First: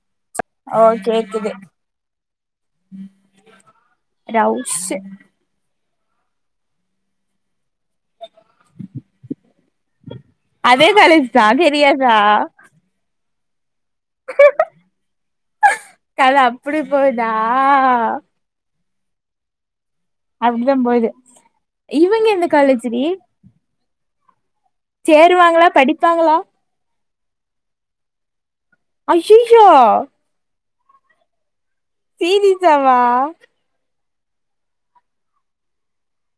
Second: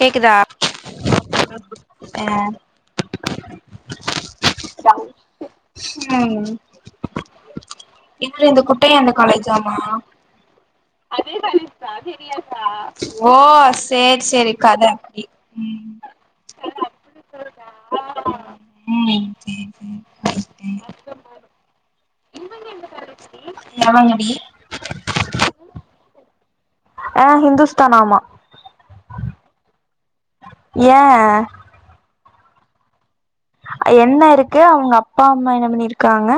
கேக்குதா ஓ கேக்குது அ ரவுஷு உம் இது இந்த குட்டையா இருந்த காலேஜாமா அதே காலேஜ் தா தெரியாதா ஓ ஸ். சேரி சேரி. கத அப்டி ம் கத அப்படி போகுதா. உம். அப்டித்தா போகுது. இவங்க எந்த காலேஜிடி. வி. சேருவாங்களா படிப்பாங்களா. ஆ ஹிந்துஸ்தான் ஆமா. ஐயையோ. ஏ சீரியசாவா. என்ன இருக்கு அவங்க அப்பா அம்மா என்ன பண்ணி இருக்காங்க.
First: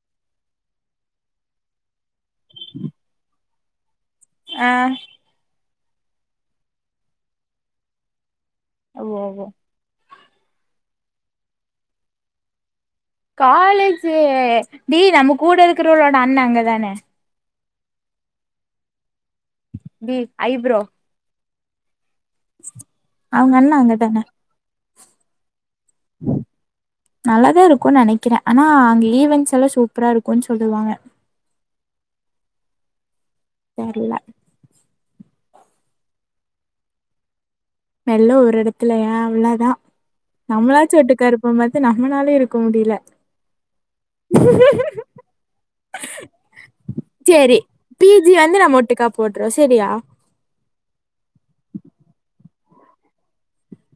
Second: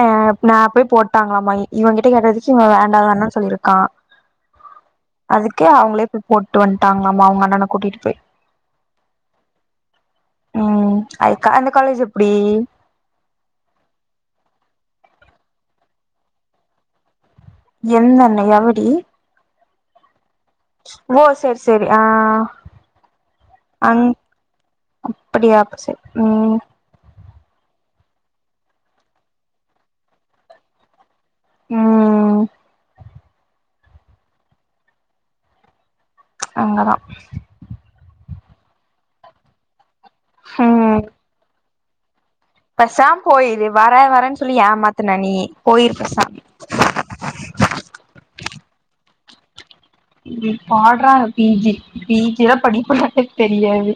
ஆஹ் நா போய் போட்டாங்களாமா இவ கிட்ட கேட்டதுக்கு இவ வேண்டா வேண்டா சொல்லிருக்கா ஆஹ் கு அவங்களே போய் போட்டு வந்ட்டாங்களாமா அவங்க அண்ணன கூட்டிட்டு போய் ஓ ஓ உம் அது க அந்த காலேஜ் எப்டி காலேஜு டி நம்ம கூட இருக்கறவளோட அண்ண அங்க தான எந்த அண்ண எவடி டி ஐப்ரோ செரி அவங்கண்ணா அங்க தான அப்படியா நல்லாதா இருக்கு நெனைக் கிறே ஆனா அங்க ஈவன்ஸ் எல்லா சூப்பரா இருக்குன் சொல்லுவாங்க. உம் தெர்ல அங்க தா எல்லா ஒரு எடத்துலயா அவ்ளோ தா நம்மளாச்சு ஒட்டுக்கா இருப்போமா து நம்மளாலே இருக் பேசாம் போயிரு வர வரன்னு சொல்லி ஏமாத்துன நீ போயிருப்பசா ந்து நம்ம ஒட்டுக்கா போட்ற ஸ் இங் பாட்றா பீ ஜி பீ ஜி எலா படிக்க மாட்ட. தெரியாது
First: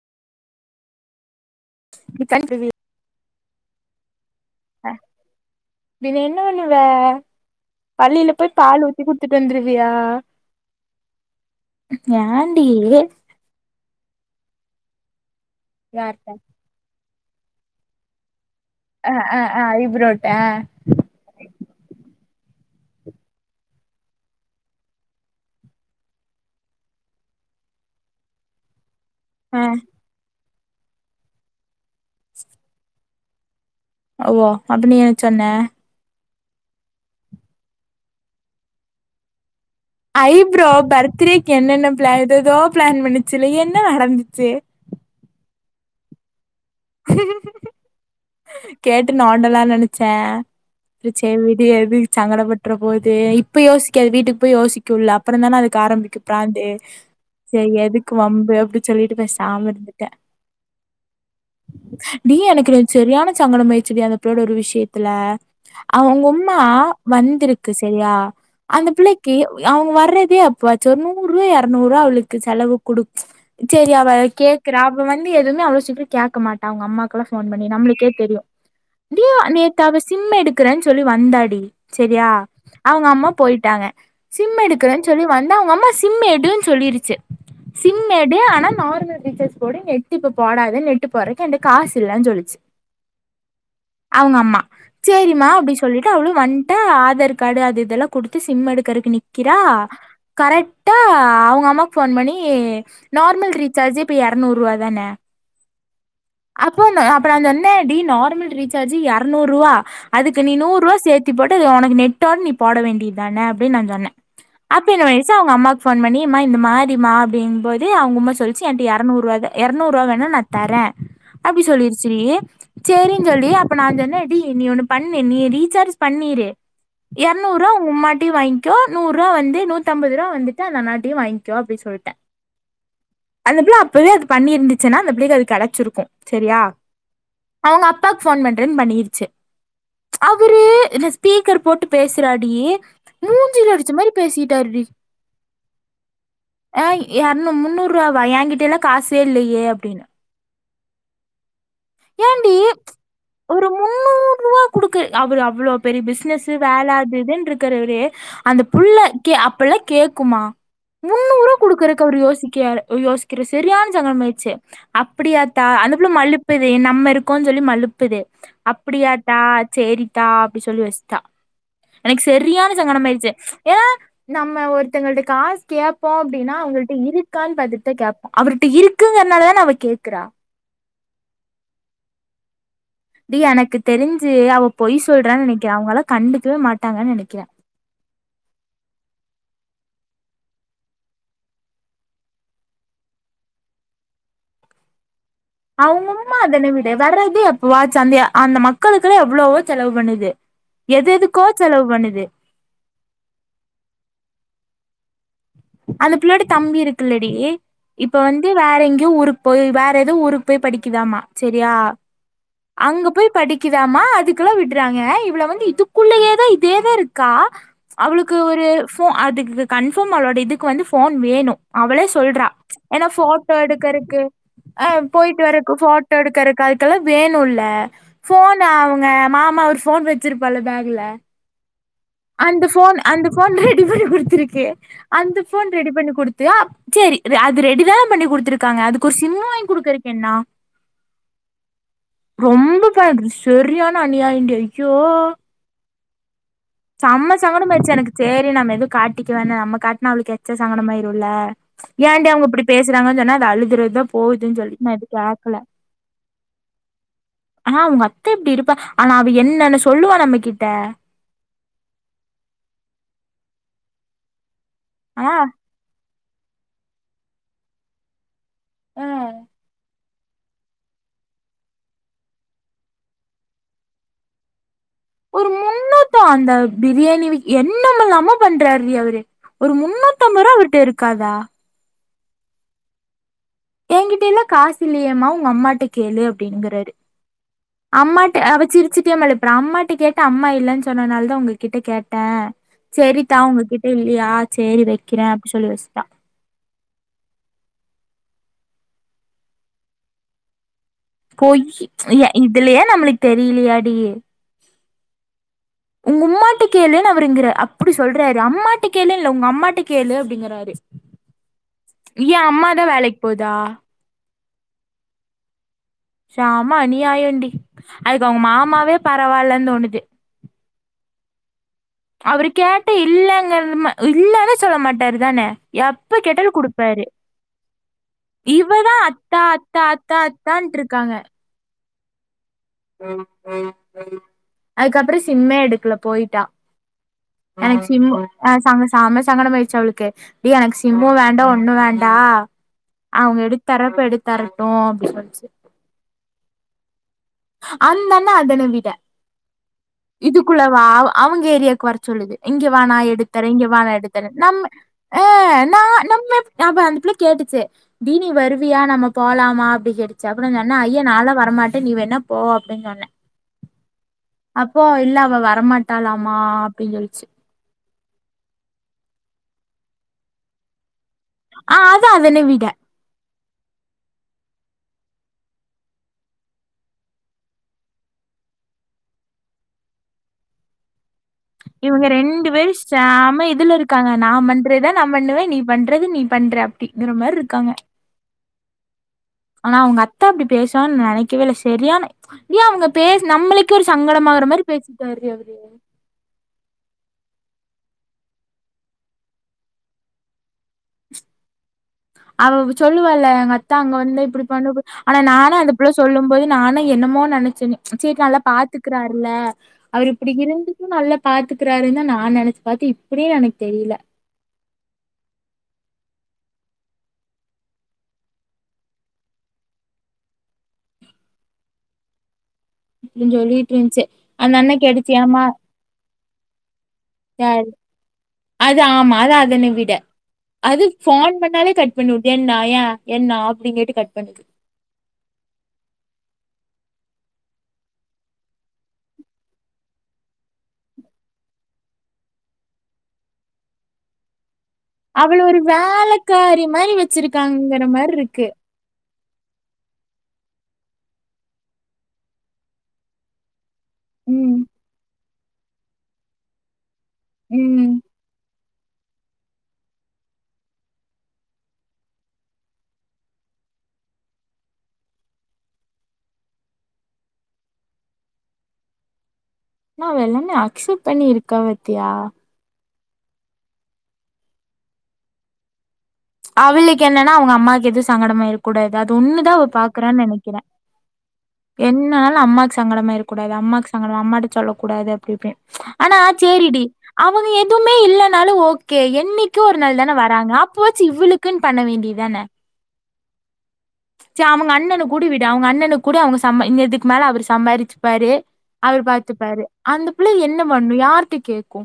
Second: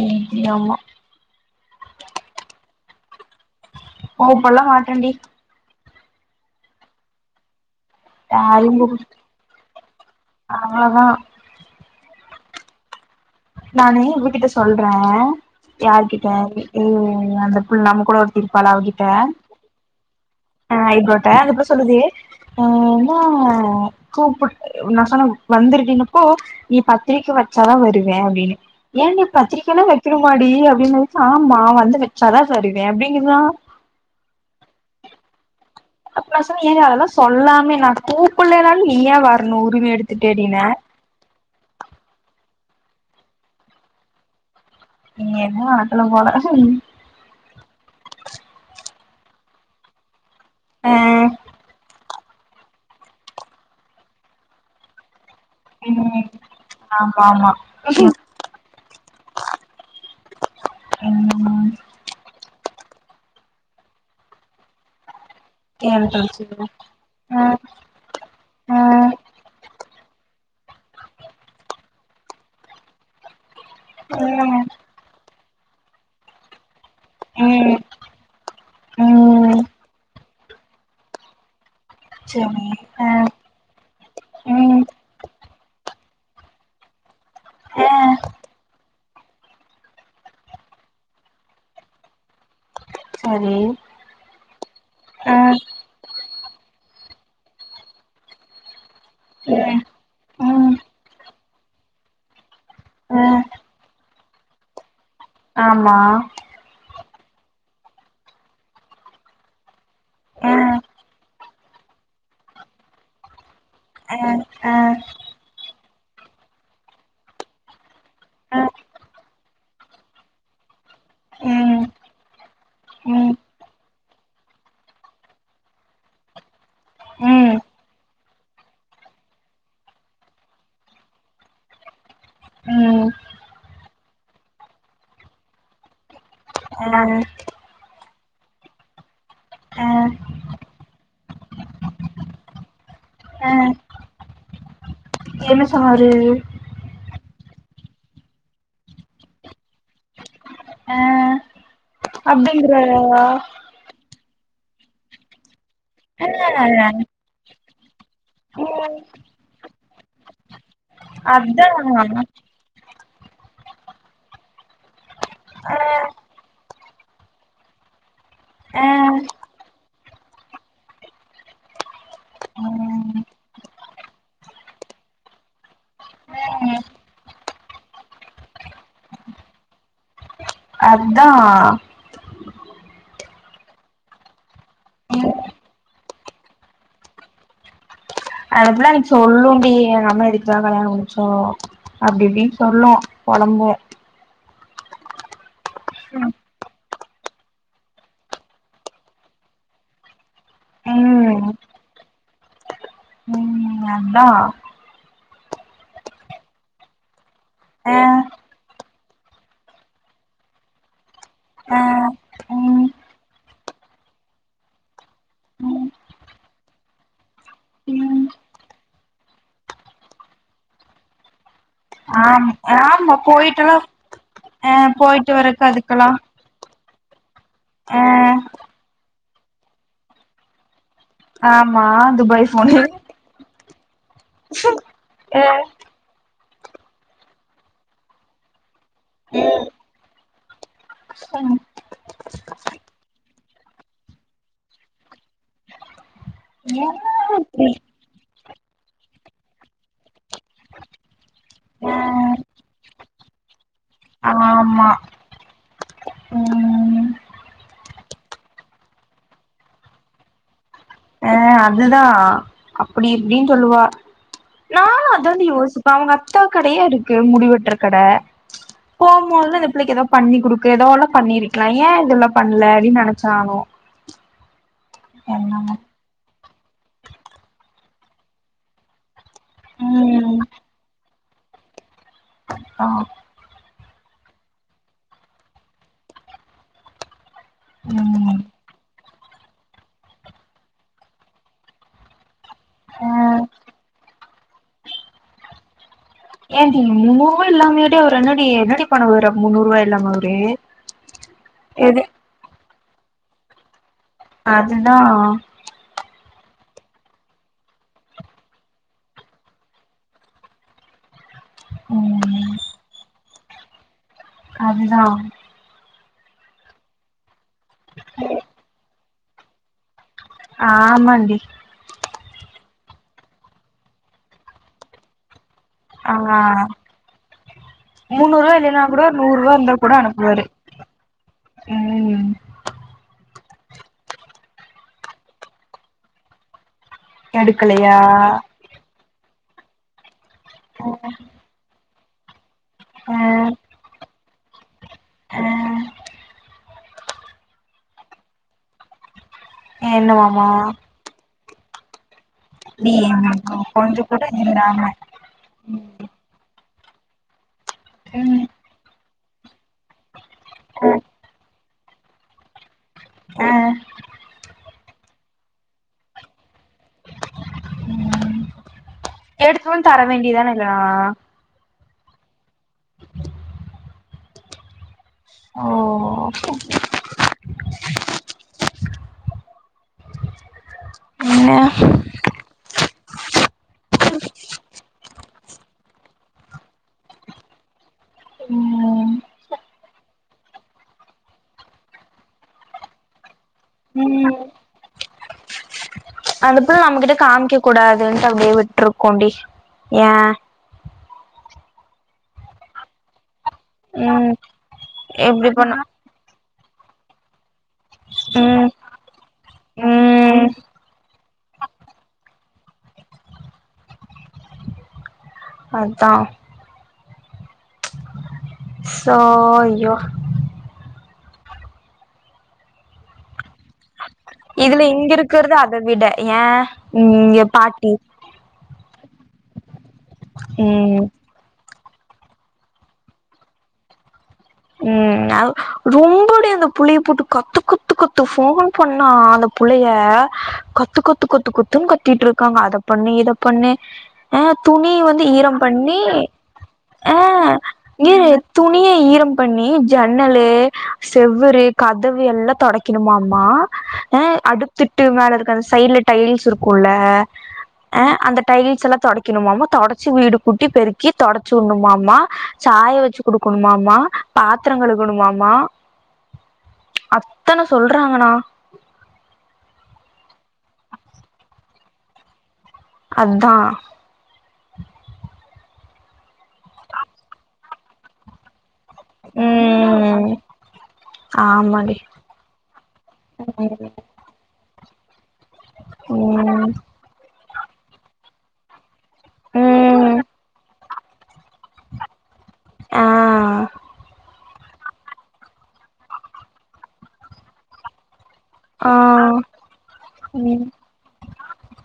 உம். ய ஆம்மா [unintelligible] ஓ இப்பல்லா மாட்டண்டி [unintelligible] என்ன வன்னுவ பள்ளியில போய் யாரையு பால் கூப் ஊத்தி குடுத்துட்டு வந்துருவியா அவ்ளோதா யாண்டி நானே இவகிட்ட சொல்றே யார்கிட்ட யார்ட்ட [unintelligible] ம் அந்த புள்ள நம்ம கூட ஒ இருப்பாலா அவகிட்ட அ அ அ ஐப்ரோட்ட ஆ ஐப்ரோட்ட அந்தப்புல்ல சொல்லுது [unintelligible] கூப்புட்டு நா சொன்ன வந்துருடின்னப்போ நீ பத்திரிக்க வச்சாதா வருவே அப்டின்னு ஏன்டி அ பத்திரிக்கைளா வெக்கனுமாடி அப் அப்புடினதுக்கு ஆமா வந்து வச்சாதா சரிவே அப்டிங்கிறா வோ அப்ப நீ என சொன்ன அப்ப நா சொன்னே ஏங்க அதெல்லா சொல்லாமே நாங்க கூப்புள்ளனாலு நீயா வர்னு ஐப்ரோ பர்த்டேக்கு என்னென்ன ப்ளான் எதேதோ ஃப்ளான் பண்ணிச்சுல என்ன நடந்துச்சு நீ என்ன [unintelligible] போல கேட்டு நோன்டெல்லானு நெனச்சே ஆ றோ செரி விடு எதுக் சங்கடப் பற்றுரபோது இப்ப யோசிக்காது வீட்டுக்கு போய் யோசிக்கூல அப் அப்பறந் தான அதுக்கு ம் ஆரம்பிக்கும் ப்ரான்ந்தே ஆமா ஆமா செரி எதுக்கு வம்பு அப்டின்னு சொல்லிட்டு பேசாம இருந்துட்டே ம் ம் ப்ரெண்ட்ஸ் சரியான சங்கடமாயிற்சுடி அந்த புள்ளையோட ஒரு விஷயத்துல ஏழு கழிச்சு அவுங்கொம்மா ஆ வந்துருக்கு செரியா ஆ அந்த பிள்ளைக்கி அவுங்க வர்றதே அப் இப்பவாச்சு ஒரு நூறு இரநூறு அவளுக்கு செலவுக்கு குடுத் செரி அவ ம் கேக்குறா அப்ப வந் எதுவுமே அவ்ளோ சீக்கிரோ கேக்க மாட்டா அவுங்க அம்மாக் [unintelligible] நீ ம் நம்மளுக்கே தெரியு ம் த்தாவ சிம் எடுக்கறேன்னு சொல்லி வந்தாடி செரியா செரி அவுங்க ஆ அம்மா போயிட்டாங்க சிம் ம் எடுக்குறனு சொல்லி வந்து அவுங்க அம்மா சிம் எடுன்னு சொல்லிருச்சு ஆ சிம் எடு ஆனா நார்மல் ரீசார்ஜ் போடு நெட் இப்ப போடாத நெட் போறக்கு ஏன்ட்ட காசு இல்ல சொ சரி அவுங்க அம்மா ஆ சேரிம்மா அப்டின்னு சொல்ட்டு அவளு வன்ட்டா ஆதார் கார்ட்டு அது இதெல்லா குடுத்து சிம்மெடுக்கறத்துக்கு நிக்கிறா ம் ம் கரெக்ட்டா உங்க அம்மாவுக்கு ஃபோன் பண்ணி ஆ நார்மல் ரீச்சார்ஜி இப்ப எரநூரூவா தான ஆமா ஃபோனு அப் அப்றோ நா சொன்னே டி நார்மல் ரீசார்ஜ் எரநூறுவா அதுக்கு ஆ நீ நூறுவா சேத்தி போட்டு இது உனக்கு நெட்டோட நீ போட வேண்டிதான அப்டின்னு நா சொன்னே ஆ ஆ அப்டின்னு [unintelligible] அவுங்க அம்மாக்கு ஃபோன் பண்ணி மா இந்த மாரிமா அப்டின்னும்போது அவுங்கம்மா ஆ சொல்லிச்சு ஏன்ட்ட எரநூறூவாதா எரநூறூவா வேணா நா தரே அப்டி ம் சொல்லிருச்சு த்ரி சேரின் ம் சொல்லி அப்ப நா சொன்னே டி நீ ஒண்ணு பண்ணு நீ ரீசார்ஜ் பண்ணிரு ம் எரநூறுவா உங்க அம்மாட்டுயு வாங்கிக்கோ நூறுவா வந்து நூத்தம்பது ரூவா வந்துட்டு அந்த அண்ணாட்டயு வாங்க்கோ அப்டின்னு சொல்ட்டே ம் அந்த புள்ள அப்பவே அது பண்ணிருந்துச்சுன்னா அந்த புள்ளைக்கு அது கெடச்சிருக்கு சேரியா ஆ அவுங்க அப்பாக்கு ஃபோன் பண்றேன்னு பண்ணிருச்சு ஆ அவுரு இந்த ஸ்பீக்கர் போட்டு பேசுறாடி ஆ மூஞ்சில அடிச்ச மாரி பேசிட்டாருடி என்ன சொன்னாரு எரநூ முன்னூறுபாவா ஏங்கிட்டேல்லா காசே இல்லயே அப்டின்னு அப்டிங்குறாரா றூவா குடுக்கு அவரு அவ்ளோ பெரிய பிஸ் ஸ் ஆ வேல அது இதுன்னு இருக்கறவரு அந்த புள்ள ம் கே அப்பல்லா கேக்குமா முந்நூறுவா அதா குடுக்குறக்கு அவரு யோசிக்காரு யோசிக்கிற சரியான சங்கடமாயிச்சு அப்டியாத்தா ஆ அந்த புள்ள மலு ப்புது நம்ம இருக்கோன் சொல்லி மலுப்புது ஆ அப்டியாத்தா சேரித்தா அப்டி சொல்லி வச்சுட்டா எனக்கு சரியான ம் சங்கடமாயிருச்சு ஏனா நம்ம ஒருத்தங்கள்ட்ட காசு கேப்போ அப்டின்னா ம் அவங்கள்ட்ட இருக்கான் பாத்துட்டுதா கேப்போ அவர்ட்ட இருக்குங்கறனாலதான அவ கேக்குறா அதா டி எனக்கு தெரிஞ்சு அவ பொய் ம் சொல்றான்னு நெனைக்கிற அவங்களா கண்டுக்கவே மாட்டாங்கன்னு நெனைக்கிற அந்த புள்ள அன்னைக்கி சொல்லூன்டி எங்க அம்மா எதுக்குதா கல்யாண முடிச்சோ அப்டி இப்டின்னு சொல்லு பொழம்பு அவங்கம்மா அதென்ன விடு வர்றது எப்போவாச்சு அந்த அந்த மக்களுக்குல்லா எவ்வளவோ செலவு பண்ணுது எது எதுக்கோ ம் செலவு பண்ணுது நாந்தா அந்த பிள்ளோயட தம்பி இருக்குல்லடி அ இப்ப வந்து வேற எங்கயோ ஊருக்கு போய் வேற எதோ ஊருக்கு போய் படிக்குதாம்மா சரியா அ ம் அங்க போய் படிக்குதாமா அதுக்கெல்லா விடுறாங்க இவள வந்து ம் இதுக்குள்ளயேதா இதேதா இருக்கா ம் அவளுக்கு ஒரு ஃபோ அதுக்கு கன்ஃபர்ம் அவளோட இதுக்கு வந்து ஃபோன் வேணு அவளே சொல்றா ஆம் ஏனா ஆமா ஃபோட்டோ போயிட்டெல்லா எடுக்கறக்கு ஆ போயிட்டு வரக்கு ஃபோட்டோ எடுக்கறக்கு அதுக்கெல்லா வேனுல்ல அ ஃபோன் அவ் மாமா ஒரு ஃபோன் வச்சிருப்பார்ல பேக்ல ஆ அந்த ஃபோன் அந்த ஃபோன் ரெட் டிபனகுருத் இருக்கு அந்த அ ஃபோன் ரெடி பண்ணி குடுத் [unintelligible] சேரி அது ரெடிதான பண்ணி குடுத்துருக்காங்க அதுக்கு ஒரு சிம் வாங்கி குடுக்குறக்கு என்னா ம் ரொம்ப ப சரியான அநியாயண்டி ஐயோ என்ன செம்ம இப்டி சங்கடமாயிருச்சு எனக்கு சேரி நம்ம எதுவு காட்டிக்க வேணா நம்ம காட்னா அவளுக்கு எச்ச சங்கடமாயிருல்ல அ ஏன்டி அவங்க இப்டி பேசுறாங்கன் சொன்னா அது அழுதுறதுதா போதுன்னு சொல்ட்டு ஆமா நா எது கேக்கல ம் ஆனா உங்க அத்த இப்டி இருப்பா ஆனா அவ என்னன்னு சொல்லுவா நம்ம கிட்ட அ அதுதா அப்டி இப்டின் சொல்லுவா நானு ஆனா அதான்டி யோசிப்ப அவங்க அத் த்தா கடயே இருக்கு முடிவெட்ற கட ஆ போம்போது இந்த பிள்ளைக் எதா பண்ணி குடுக்க இதோட பண்ணிருக்கலா ஏன் இதெல்லா பண்ணல அப்டின்னு நெனைச்சானு ஒரு என்னமோ முன்னூத்தோ அந்த பிரியாணி விக் என்னமலாமோ பண்றாருடி அவுரு ஒரு முன்னூத்த ம் அம்பதுருவா அவுருகிட்ட இருக்கு க்கதா ஆஹ் என்கிட்டல்லா காசு இல்லயேமா உங்க அம்மாட்ட கேளு அப்டின்ங்குறாரு ம் அம்மாட்ட அவ சிரிச்சிட்டே மழுப்புறா அம்மாட்ட கேட்ட அம்மா இல்லைன்னு சொன்னனால தா உங்கக்கிட்ட கேட்டே செரிதா உங்கக்கிட்ட இல்லையா செரி வைக்கிறே அப்டின்னு சொல்லி வெச்சுட்டா ஏன்டி முன்னூறு ரூவாய் இல்லாமையாடி அவுரு என்னடி என்னடி பன்னுவாரு முன்னூறு ரூபாய் இல்லாம அவரு போய் எது [unintelligible] இதுலயே நம்மளுக்கு தெரியலையாடி அதுதா ட்டு கேளுன்னு அவுருங்குற அப்புடி சொல்றாரு அம்மாட்ட கேளு இல்ல உங்க அம்மாட்ட கேளு அப்புடிங்கறாரு ஏன் ம் அம்மாதா வேலைக்கு போதா அதுதா ஷாம அனியாம் டி அதுக்கு அவுங்க மாமாவே பரவால்ல தோணுது ஆமாண்டி அவுரு கேட்டா இல்லங்கறதம இல்லனே சொல்ல மாட்டாரு தானே ஆ எப்ப கெட்டாலு கொடுப்பாரு முன்னூறுவா இல்லன்னா இவதா கூட அத்தா நூறுவா இருந்தா அத்தா கூட அத்தா அனுப்புவாரு அத்தான்ட்டு இருக்காங்க ம் அதுக்கப்புறோ சிம்மே எடுக்கல போயிட்டா எனக்கு எடுக்கலையா சி்ம்மு ஹ சம சாம சங்கடமாயிருச்சி அவளுக்கு ஏய் எனக்கு சிம்மு வேண்டா ஒன்னு வேண் டா அ அவங்க எடுத்து தரப்ப எடுத்து தர ட்டும் அப் அ சொல்ட்டு அந்தண்ணா அத நம்பிட்டார் என்னவாமா இதுக்குள்ளவா அவங் ஏரியாக்கு வரச் சொல்லுது இங்க டி வாணா எடுத்தறேன் எனக்கு இங்க வாணா கொஞ்ச கூட எடுத்தரேன் நம்ம இல்லாம ஆஹ் நான் நம்ம நான்ப்ப அந்த புள்ள கேட்டுச்சு தீனி ம் வருவியா நம்ம போலாம்மாப் கேட்டுச்சி அப்றம் நான் சொன்ன அ ஐயோ நாளா வரமாட்டே நீவேன்னாப் போ அப்டின் சொன்னன் ஆஹ் அப்போ இல்ல அவ வரமாட்டாலாமா அப்டின் சொல்ச்சு உம் எடுத்வன்னு தர வேண்டியதானே கா ஆஹ் அதான் அதனே விட ஓ என்ன இவங்க ரெண்டு பேரும் செம்ம இதுல இருக் காங்க நா பண்றதான் நான் பண்ணுவேன் நீ பண்ற நீ பண்ற அப்டிங்கற மாரி இருக்காங்க உம் ஆனா அவங்க அத்தா அப்டி பேஸ்வாங்ன்னு நெனைக்கவே இல்ல செரியானா நீயா அவுங்க பேஸ் நம்ப்ளே கே ஒரு ம் சங்கடமாகுற மேரி பேசுது சேரி அவரு ஏன் அந்த புள் நம்மகிட்ட காமிக்க கூடாதுன்ட்டு அப்டியே விட்ருக்கோண்டி ஏன் அவ சொல்லுவால இது மாரி அத்தா அங்க வந்து ம் இப்படி பண்ணுபோத் ஆனா எப்டி நானும் அந்த பண்ண புள்ள சொல்லும் போது நானு என்னமோ நெனச்சேன்னு சேர் நல்லா ம் பாத்துக்கிறார்ல அவரு இப்டி ம் இருந்துக்கும் நல்லப் பாத்துக்கிறாரு தான் நா நெனச்சி பாத்து இப்டியே எனக் தெரியில அத்தான் சோ ஐயோ அப்டின் சொல்லிட்ருந்துச்சு இதுல இங்கிருக்கறது அத விட ஏன் நீங்கப் பாட்டி அது ஆமா அதான் அதன விட அது ம் ஃபோன் பண்ணாலே கட் பண்ணிவுட் என்னா ஏன் என்னா அப்டின் கேட்டு கட் பண்ணுது உம் அவ் ரொம்பொடி அந்த புள்ளையப் போட்டு கத்தக் கத்து கத்து ஃபோன் பண்ணா அந்த புள்ளேய கத்து கத்து கத்து கத்துன்னு கத்திட்ருக்காங்க அத பண்ணு இத பண்ணு ஆஹ் துணி வந்து அவள ஈரம் ஒரு பண்ணி வேலக்காரி மாரி ஆ வச்சிருக்காங்கற மாரி இங்கேரு இருக்கு துணியே ஈரம் பண்ணி ஜன்னலு செவ்வுறு கதவு எல்லாத் தொடைக்கணுமமா ஆ ம் அடுத்திட்டு மேலருக் ஆ சைட்ல டைல்ஸ் இருக்குல்ல ம் அ அ அந்த டைல் சிலா தொடைக்கணுமாமா தொடச்சி வீடு கூட்டி பெருக்கி தொடச்சிவுணுமாமா சாய வச்சி குடுக்கணுமாமா பாத்தர கலுங்கோணுமாமா அத்தன சொல்றாங்கணா ஆனா அவ எல்லாமே அக்செப் பண்ணி இருக்கா பாத்தியா அதா அவளுக்கு என்னன்னா அவுங்க அம்மாக்கு எதுவு சங்கடமாயிரு கூடாது அது ஒண்ணுதா அவ பாக்குறான் ம் நெனக்கிறே ஆமாடி என்னால அம்மாக்கு சங்கடமாயிரக்கூடாது அம்மாவுக்கு சங்கடம் அம்மாட்ட சொல்லக் கூடாது அப் [unintelligible] ஆனா ம் சேரிடி அம் எதுவுமே இல்லனாலு ஓக் கே என்னைக்கே ஒரு நாள் தான ம் வராங்க அப்போ சி இவுளுக்கு குன் பண்ண வேண்டியதான ஆ சரி அவங்க அண்ணன் கூட விடு அவுங்க அண்ணனு கூடி விடு அவுங்க அண்ணணுக் குடு அவுங்க சம் இதுக்கு மேலே அவர் சம்பாரிச்சிப்பாறு ஆ அவர் பாத்துப்பாரு அந்த பிள்ள ம் என்ன பண்ணு யார்ட்ட கேக்கு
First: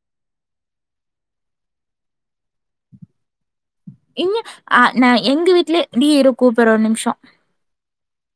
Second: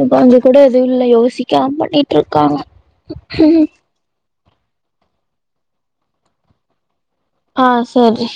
இப்ப அங்க கூட எதும் இல்லை யோசிக்காம பண்ணிட்டு இருக்காங்க ம் இங்க அ நா எங்க வீட்லயே டி இருகுப்புற ஒரு நிம்ஷோ ஆ செரி